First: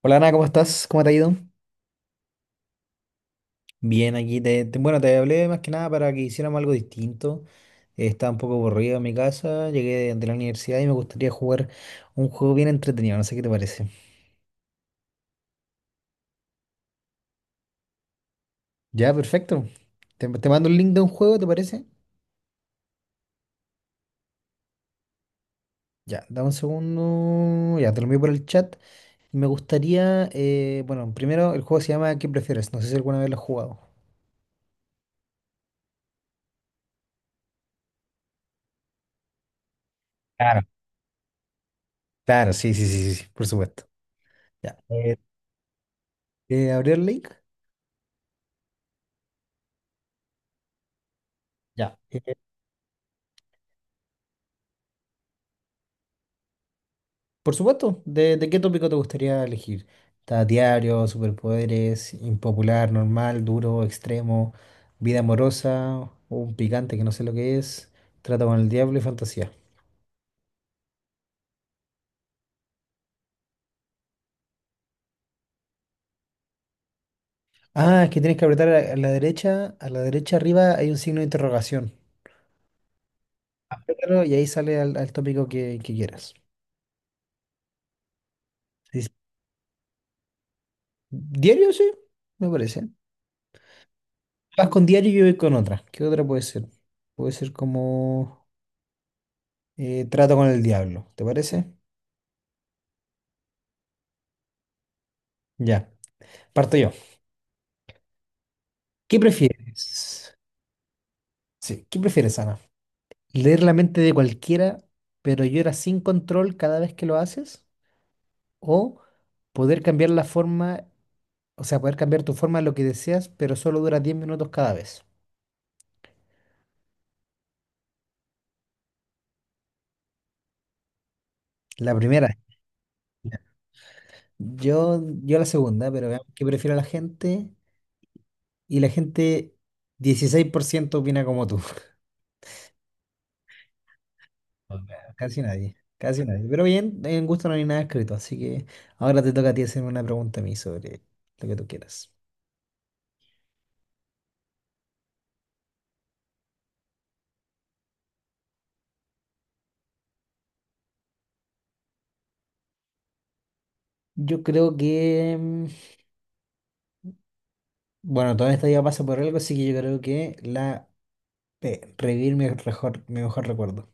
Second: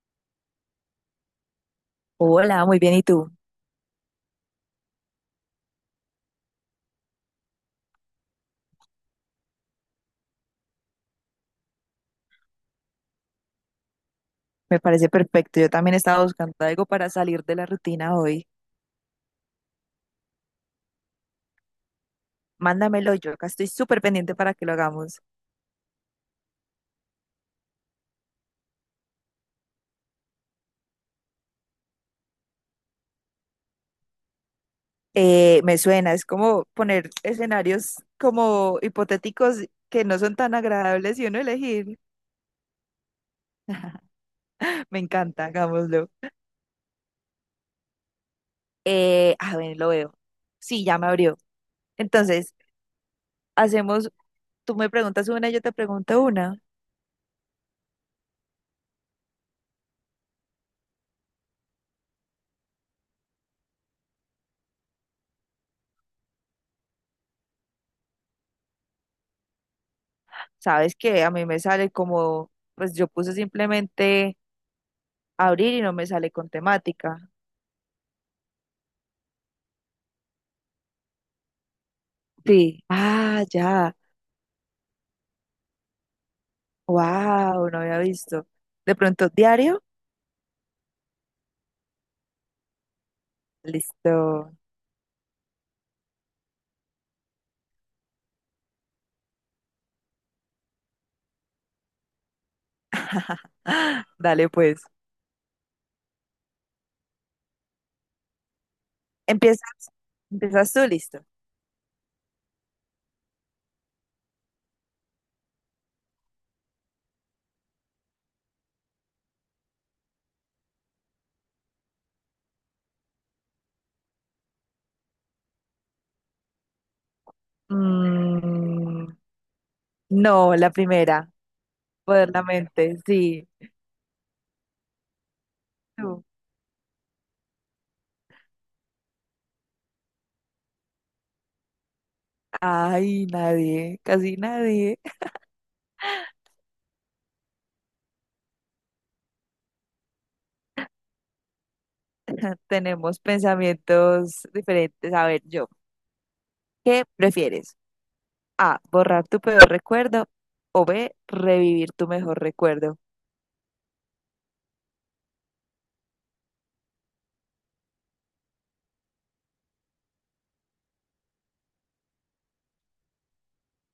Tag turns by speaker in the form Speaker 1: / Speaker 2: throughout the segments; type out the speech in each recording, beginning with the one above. Speaker 1: Hola Ana, ¿cómo estás? ¿Cómo te ha ido?
Speaker 2: Hola, muy bien. ¿Y tú?
Speaker 1: Bien, aquí bueno, te hablé más que nada para que hiciéramos algo distinto. Estaba un poco aburrido en mi casa, llegué de la universidad y me gustaría jugar un juego bien entretenido, no sé qué te parece.
Speaker 2: Me parece perfecto. Yo también estaba buscando algo para salir de la rutina hoy.
Speaker 1: Ya, perfecto. Te mando el link de un juego, ¿te parece?
Speaker 2: Mándamelo, yo acá estoy súper pendiente para que lo hagamos.
Speaker 1: Ya, dame un segundo. Ya, te lo envío por el chat. Me gustaría, bueno, primero el juego se llama ¿Qué prefieres? No sé si alguna vez lo has jugado.
Speaker 2: Me suena, es como poner escenarios como hipotéticos que no son tan
Speaker 1: Claro.
Speaker 2: agradables y uno elegir.
Speaker 1: Claro, sí, sí, sí, sí, sí, por supuesto. Ya.
Speaker 2: Me encanta, hagámoslo.
Speaker 1: ¿Abrí el link?
Speaker 2: A ver, lo veo. Sí, ya me abrió.
Speaker 1: Ya.
Speaker 2: Entonces, hacemos, tú me preguntas una, yo te pregunto una.
Speaker 1: Por supuesto, ¿de qué tópico te gustaría elegir? ¿Está diario, superpoderes, impopular, normal, duro, extremo, vida amorosa, un picante que no sé lo que es, trata con el diablo y fantasía?
Speaker 2: Sabes que a mí me sale como, pues yo puse simplemente abrir y no me sale con temática.
Speaker 1: Ah, es que tienes que apretar a la derecha, a la derecha arriba hay un signo de interrogación.
Speaker 2: Sí. Ah, ya.
Speaker 1: Apriétalo y ahí sale al tópico que quieras.
Speaker 2: Wow, no había visto. De
Speaker 1: Sí, sí.
Speaker 2: pronto, diario.
Speaker 1: ¿Diario? Sí, me parece.
Speaker 2: Listo.
Speaker 1: Vas con diario y yo voy con otra. ¿Qué otra puede ser? Puede ser como trato con el diablo, ¿te parece?
Speaker 2: Ah, dale, pues.
Speaker 1: Ya, parto yo. ¿Qué
Speaker 2: Empiezas,
Speaker 1: prefieres?
Speaker 2: empiezas tú, listo.
Speaker 1: Sí, ¿qué prefieres, Ana? ¿Leer la mente de cualquiera, pero lloras sin control cada vez que lo haces? ¿O poder cambiar la forma, o sea, poder cambiar tu forma a lo que deseas, pero solo dura 10 minutos cada vez?
Speaker 2: Mm, no, la primera.
Speaker 1: La
Speaker 2: Poder
Speaker 1: primera.
Speaker 2: la mente, sí.
Speaker 1: Yo la segunda, pero
Speaker 2: Tú.
Speaker 1: veamos qué prefiere la gente. Y la gente, 16% opina como tú.
Speaker 2: Ay, nadie, casi
Speaker 1: O
Speaker 2: nadie.
Speaker 1: sea, casi nadie, casi nadie. Pero bien, en gusto no hay nada escrito, así que ahora te toca a ti hacerme una pregunta a mí sobre lo que tú quieras.
Speaker 2: Tenemos pensamientos diferentes. A ver, yo, ¿qué prefieres? A, borrar tu peor recuerdo o B, revivir tu mejor recuerdo.
Speaker 1: Yo creo que, bueno, toda esta vida pasa por algo, así que yo creo que la P, revivir mi mejor recuerdo.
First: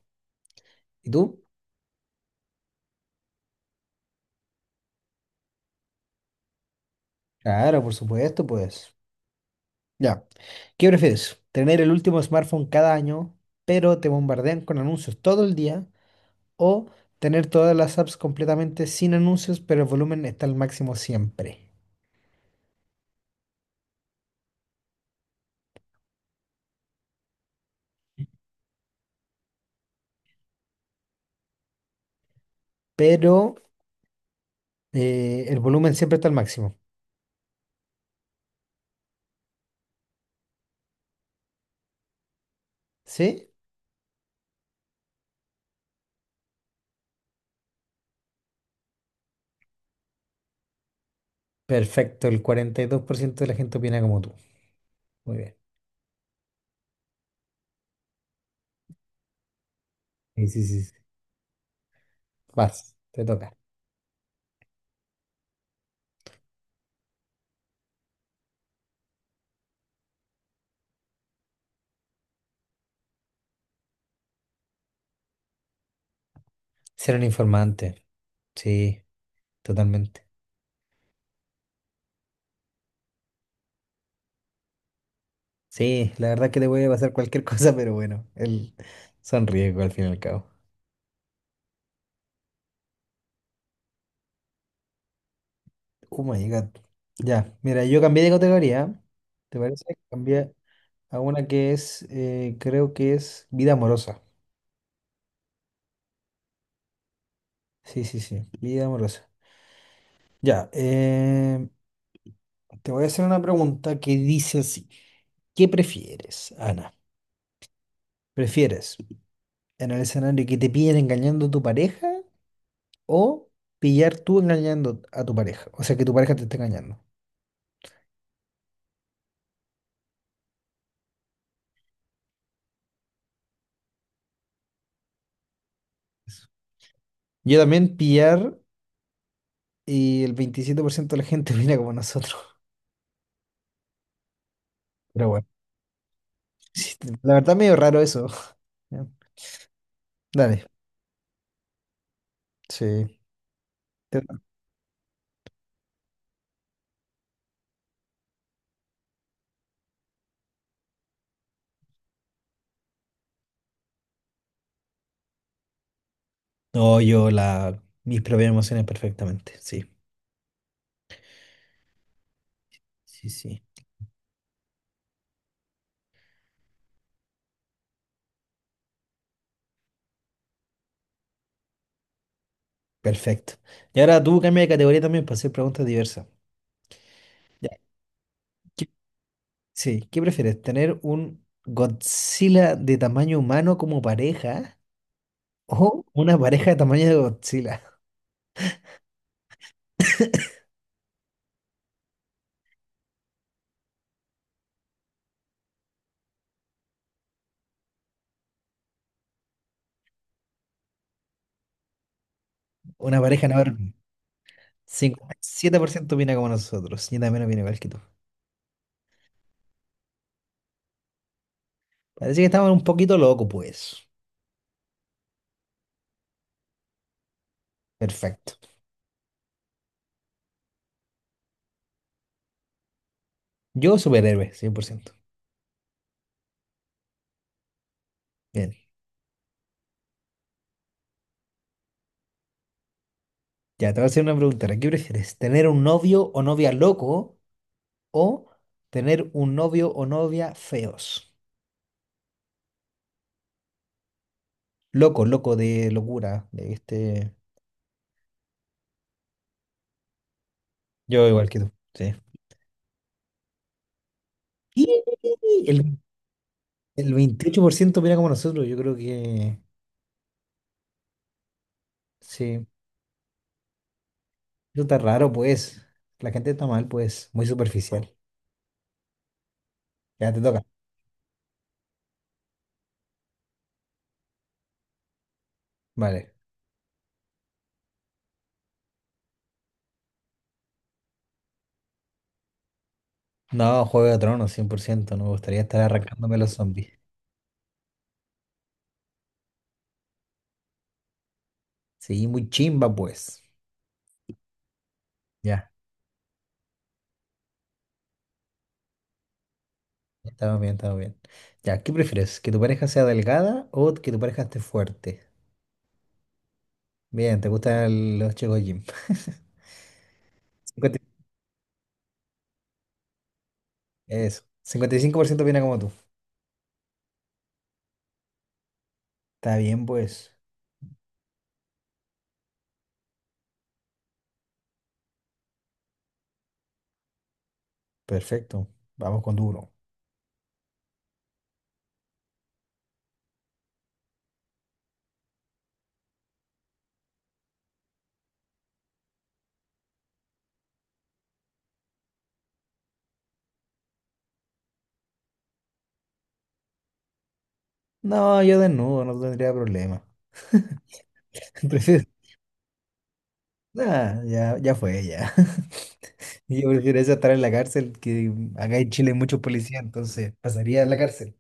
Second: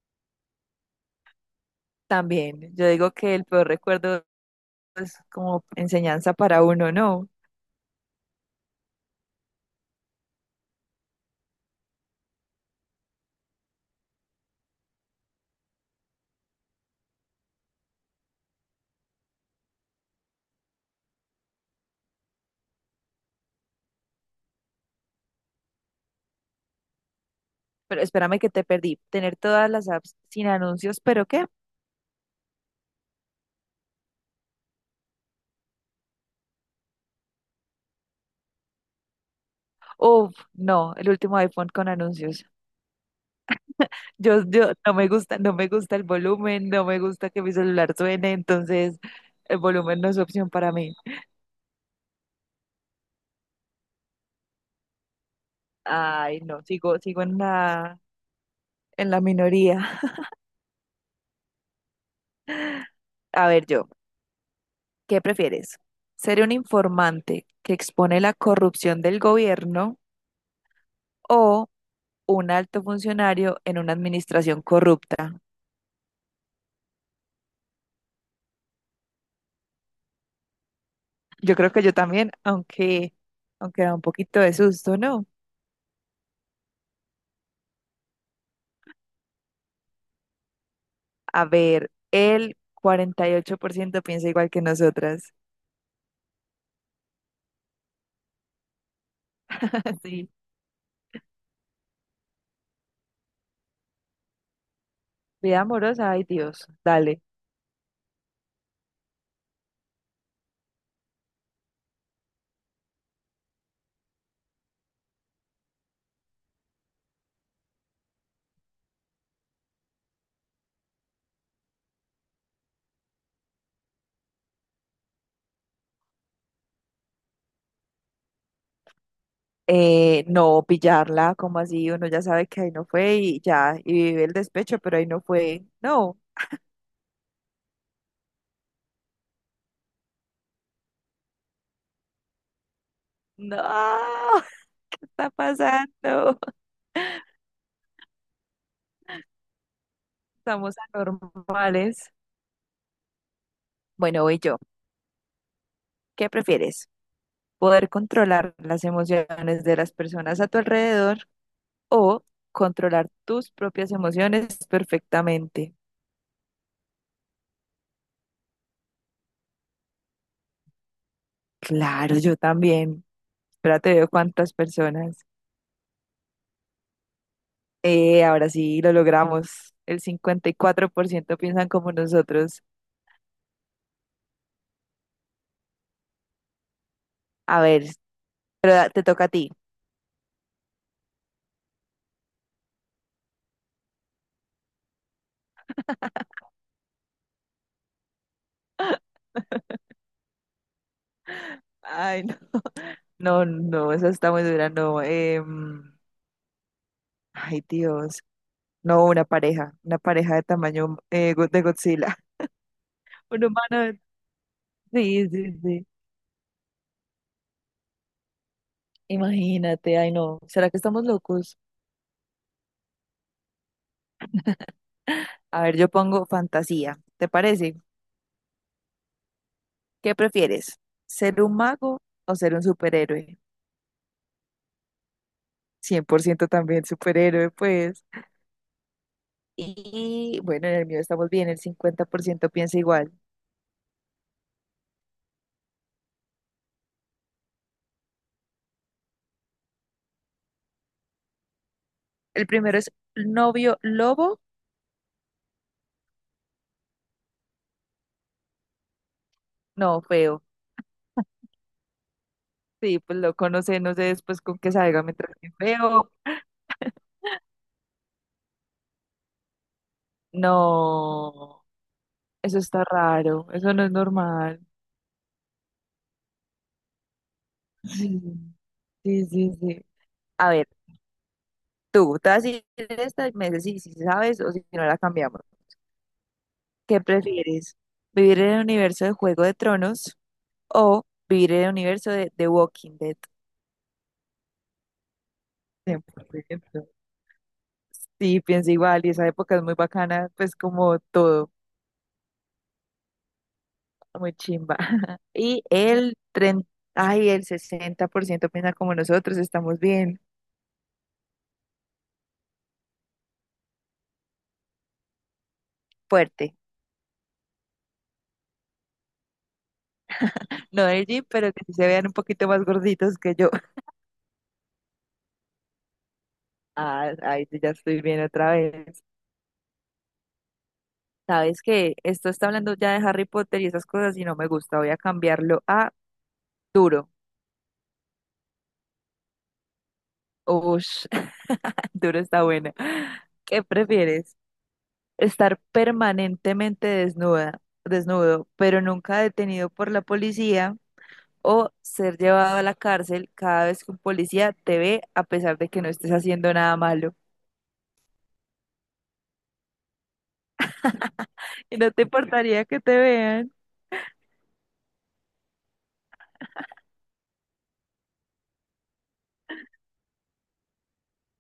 Speaker 1: ¿Y tú?
Speaker 2: También, yo digo que el peor recuerdo es como enseñanza para uno, ¿no?
Speaker 1: Claro, por supuesto, pues. Ya. ¿Qué prefieres? ¿Tener el último smartphone cada año, pero te bombardean con anuncios todo el día? ¿O tener todas las apps completamente sin anuncios, pero el volumen está al máximo siempre?
Speaker 2: Pero espérame que te perdí. Tener todas las apps sin anuncios, ¿pero qué?
Speaker 1: Pero el volumen siempre está al máximo.
Speaker 2: Uf, no, el último iPhone con anuncios.
Speaker 1: ¿Sí?
Speaker 2: Yo no me gusta, no me gusta el volumen, no me gusta que mi celular suene, entonces el volumen no es opción para mí.
Speaker 1: Perfecto, el 42% de la gente opina como tú. Muy bien.
Speaker 2: Ay, no, sigo, sigo en la minoría.
Speaker 1: Sí, sí, sí. Vas, te
Speaker 2: A
Speaker 1: toca.
Speaker 2: ver, yo, ¿qué prefieres? ¿Ser un informante que expone la corrupción del gobierno o un alto funcionario en una administración corrupta?
Speaker 1: Ser un informante. Sí, totalmente.
Speaker 2: Yo creo que yo también, aunque da un poquito de susto, ¿no?
Speaker 1: Sí, la verdad que le voy a pasar cualquier cosa, pero bueno, el son riesgos al fin y al cabo.
Speaker 2: A ver, el 48% piensa igual que nosotras.
Speaker 1: Oh my God. Ya, mira, yo cambié de categoría. ¿Te parece?
Speaker 2: Sí.
Speaker 1: Cambié a una que es, creo que es vida amorosa.
Speaker 2: Vida amorosa, ay Dios, dale.
Speaker 1: Sí, sí, sí, vida amorosa. Ya, te voy a hacer una pregunta que dice así. ¿Qué prefieres, Ana? ¿Prefieres en el escenario que te pillen engañando a tu pareja? O pillar tú engañando a tu pareja. O sea, que tu pareja te esté engañando.
Speaker 2: No pillarla, como así, uno ya sabe que ahí no fue y ya, y vive el despecho, pero ahí no fue. No,
Speaker 1: Eso. Yo también pillar y el 27% de la gente opina como nosotros.
Speaker 2: no, ¿qué
Speaker 1: Pero
Speaker 2: está
Speaker 1: bueno,
Speaker 2: pasando?
Speaker 1: sí, la verdad medio raro eso. Ya, dale,
Speaker 2: Estamos anormales.
Speaker 1: sí. Te-
Speaker 2: Bueno, voy yo. ¿Qué prefieres? ¿Poder controlar las emociones de las personas a tu alrededor o controlar tus propias emociones perfectamente?
Speaker 1: No, mis propias emociones perfectamente. Sí,
Speaker 2: Claro, yo también.
Speaker 1: sí, sí.
Speaker 2: Espérate, veo cuántas personas. Ahora sí lo logramos. El 54% piensan como nosotros.
Speaker 1: Perfecto. Y ahora tú cambia de categoría también para hacer preguntas diversas.
Speaker 2: A
Speaker 1: Ya.
Speaker 2: ver, pero
Speaker 1: ¿Qué-
Speaker 2: te toca a ti.
Speaker 1: sí, ¿qué prefieres? ¿Tener un Godzilla de tamaño humano como pareja o una pareja de tamaño de Godzilla?
Speaker 2: Ay, no, no, no, esa está muy dura, no. Ay, Dios. No, una pareja de tamaño de Godzilla.
Speaker 1: Una
Speaker 2: Un
Speaker 1: pareja, no ver,
Speaker 2: humano de- Sí,
Speaker 1: cincuenta y
Speaker 2: sí,
Speaker 1: siete
Speaker 2: sí.
Speaker 1: por ciento opina como nosotros. Yo también opino igual que tú.
Speaker 2: Imagínate, ay, no. ¿Será que estamos locos?
Speaker 1: Parece que estamos un poquito locos, pues.
Speaker 2: A ver, yo pongo fantasía. ¿Te parece?
Speaker 1: Perfecto.
Speaker 2: ¿Qué prefieres? ¿Ser un mago o ser un superhéroe?
Speaker 1: Yo, superhéroe, 100%.
Speaker 2: 100% también superhéroe, pues.
Speaker 1: Bien.
Speaker 2: Y bueno, en el mío estamos bien, el 50% piensa igual.
Speaker 1: Ya, te voy a hacer una pregunta. ¿Qué prefieres? ¿Tener un novio o novia loco o tener un novio o novia feos?
Speaker 2: El primero es novio lobo.
Speaker 1: Loco, loco de locura. De este...
Speaker 2: No, feo.
Speaker 1: Yo igual que tú. Sí.
Speaker 2: Sí, pues lo conoce, no sé después con qué
Speaker 1: Y
Speaker 2: salga mientras que
Speaker 1: el,
Speaker 2: feo.
Speaker 1: el 28% opina como nosotros. Yo creo que
Speaker 2: No, eso
Speaker 1: sí.
Speaker 2: está raro, eso no es normal.
Speaker 1: Eso está raro, pues. La gente está mal, pues. Muy superficial.
Speaker 2: Sí, sí, sí. Sí.
Speaker 1: Ya te
Speaker 2: A
Speaker 1: toca.
Speaker 2: ver, tú, te vas a decir esta y me dices si sabes o si no la cambiamos.
Speaker 1: Vale.
Speaker 2: ¿Qué prefieres? ¿Vivir en el universo de Juego de Tronos o vivir en el universo de The Walking Dead?
Speaker 1: No, Juego de Tronos, 100%. No me gustaría estar arrancándome los zombies.
Speaker 2: 100%. Sí, pienso igual, y esa época es muy bacana, pues como todo,
Speaker 1: Sí, muy chimba, pues.
Speaker 2: muy chimba. Y
Speaker 1: Ya,
Speaker 2: el 30, ay, el 60% piensa como nosotros, estamos bien
Speaker 1: estamos bien, estamos bien. Ya, ¿qué prefieres? ¿Que tu pareja sea delgada o que tu pareja esté fuerte?
Speaker 2: fuerte.
Speaker 1: Bien, ¿te gustan los chicos gym?
Speaker 2: No
Speaker 1: 50.
Speaker 2: del gym, pero que sí se vean un poquito más gorditos que yo.
Speaker 1: Eso. 55% viene como tú.
Speaker 2: Ah, ay, sí, ya estoy bien otra vez.
Speaker 1: Está bien, pues.
Speaker 2: Sabes que esto está hablando ya de Harry Potter y esas cosas y no me gusta, voy a cambiarlo a duro.
Speaker 1: Perfecto. Vamos con duro.
Speaker 2: Ush, duro está buena. ¿Qué prefieres? ¿Estar permanentemente desnuda, desnudo, pero nunca detenido por la policía? ¿O ser llevado a la cárcel cada vez que un policía te ve a pesar de que no estés haciendo nada malo?
Speaker 1: No, yo desnudo, no tendría problema.
Speaker 2: Y no te
Speaker 1: prefiero
Speaker 2: importaría que te vean.
Speaker 1: Ah, ya, ya fue, ya. Yo prefiero eso a estar en la cárcel, que acá en Chile hay muchos policías, entonces pasaría a la cárcel.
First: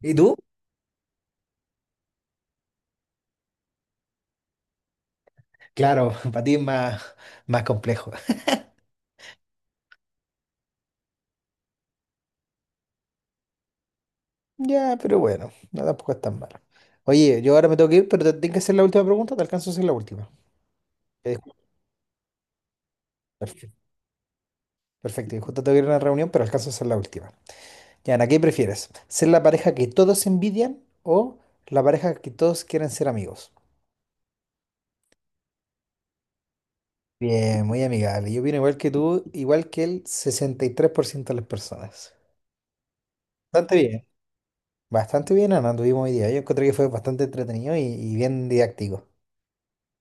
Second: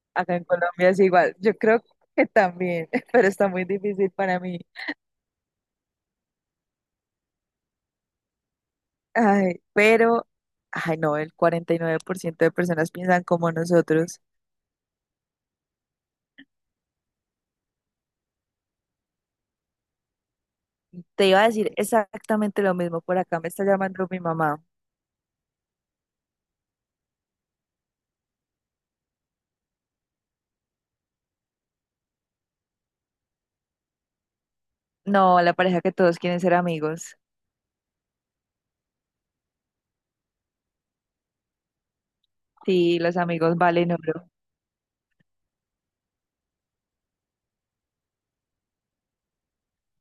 Speaker 1: ¿Y
Speaker 2: Acá
Speaker 1: tú?
Speaker 2: en Colombia es igual. Yo creo que también, pero está muy difícil para mí.
Speaker 1: Claro, para ti es más complejo.
Speaker 2: Ay, pero, ay no, el 49% de personas piensan como nosotros.
Speaker 1: Ya, pero bueno, no tampoco es tan malo. Oye, yo ahora me tengo que ir, pero te tengo que hacer la última pregunta, te alcanzo a hacer la última.
Speaker 2: Te
Speaker 1: Ya,
Speaker 2: iba a
Speaker 1: disculpa,
Speaker 2: decir exactamente lo mismo. Por acá me está
Speaker 1: perfecto,
Speaker 2: llamando mi mamá.
Speaker 1: perfecto, y justo tengo que ir a una reunión, pero alcanzo a hacer la última. Ya, Ana, ¿qué prefieres? ¿Ser la pareja que todos envidian o la pareja que todos quieren ser amigos?
Speaker 2: No, la pareja que todos quieren ser amigos.
Speaker 1: Bien, muy amigable. Yo opino igual que tú, igual que el 63% de las personas.
Speaker 2: Sí, los amigos
Speaker 1: Bastante
Speaker 2: valen
Speaker 1: bien.
Speaker 2: oro.
Speaker 1: Bastante bien, Ana, tuvimos hoy día. Yo encontré que fue bastante entretenido y bien didáctico.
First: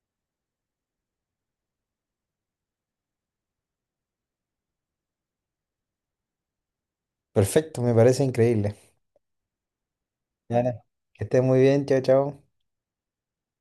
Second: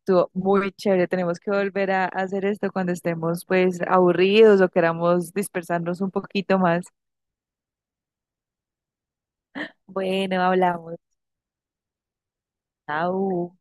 Speaker 2: Estuvo muy chévere. Tenemos que volver a hacer esto cuando estemos pues aburridos o queramos dispersarnos un poquito más.
Speaker 1: Perfecto, me parece increíble.
Speaker 2: Bueno,
Speaker 1: Ya, Ana,
Speaker 2: hablamos.
Speaker 1: que estés muy bien. Chao, chao.
Speaker 2: Chao.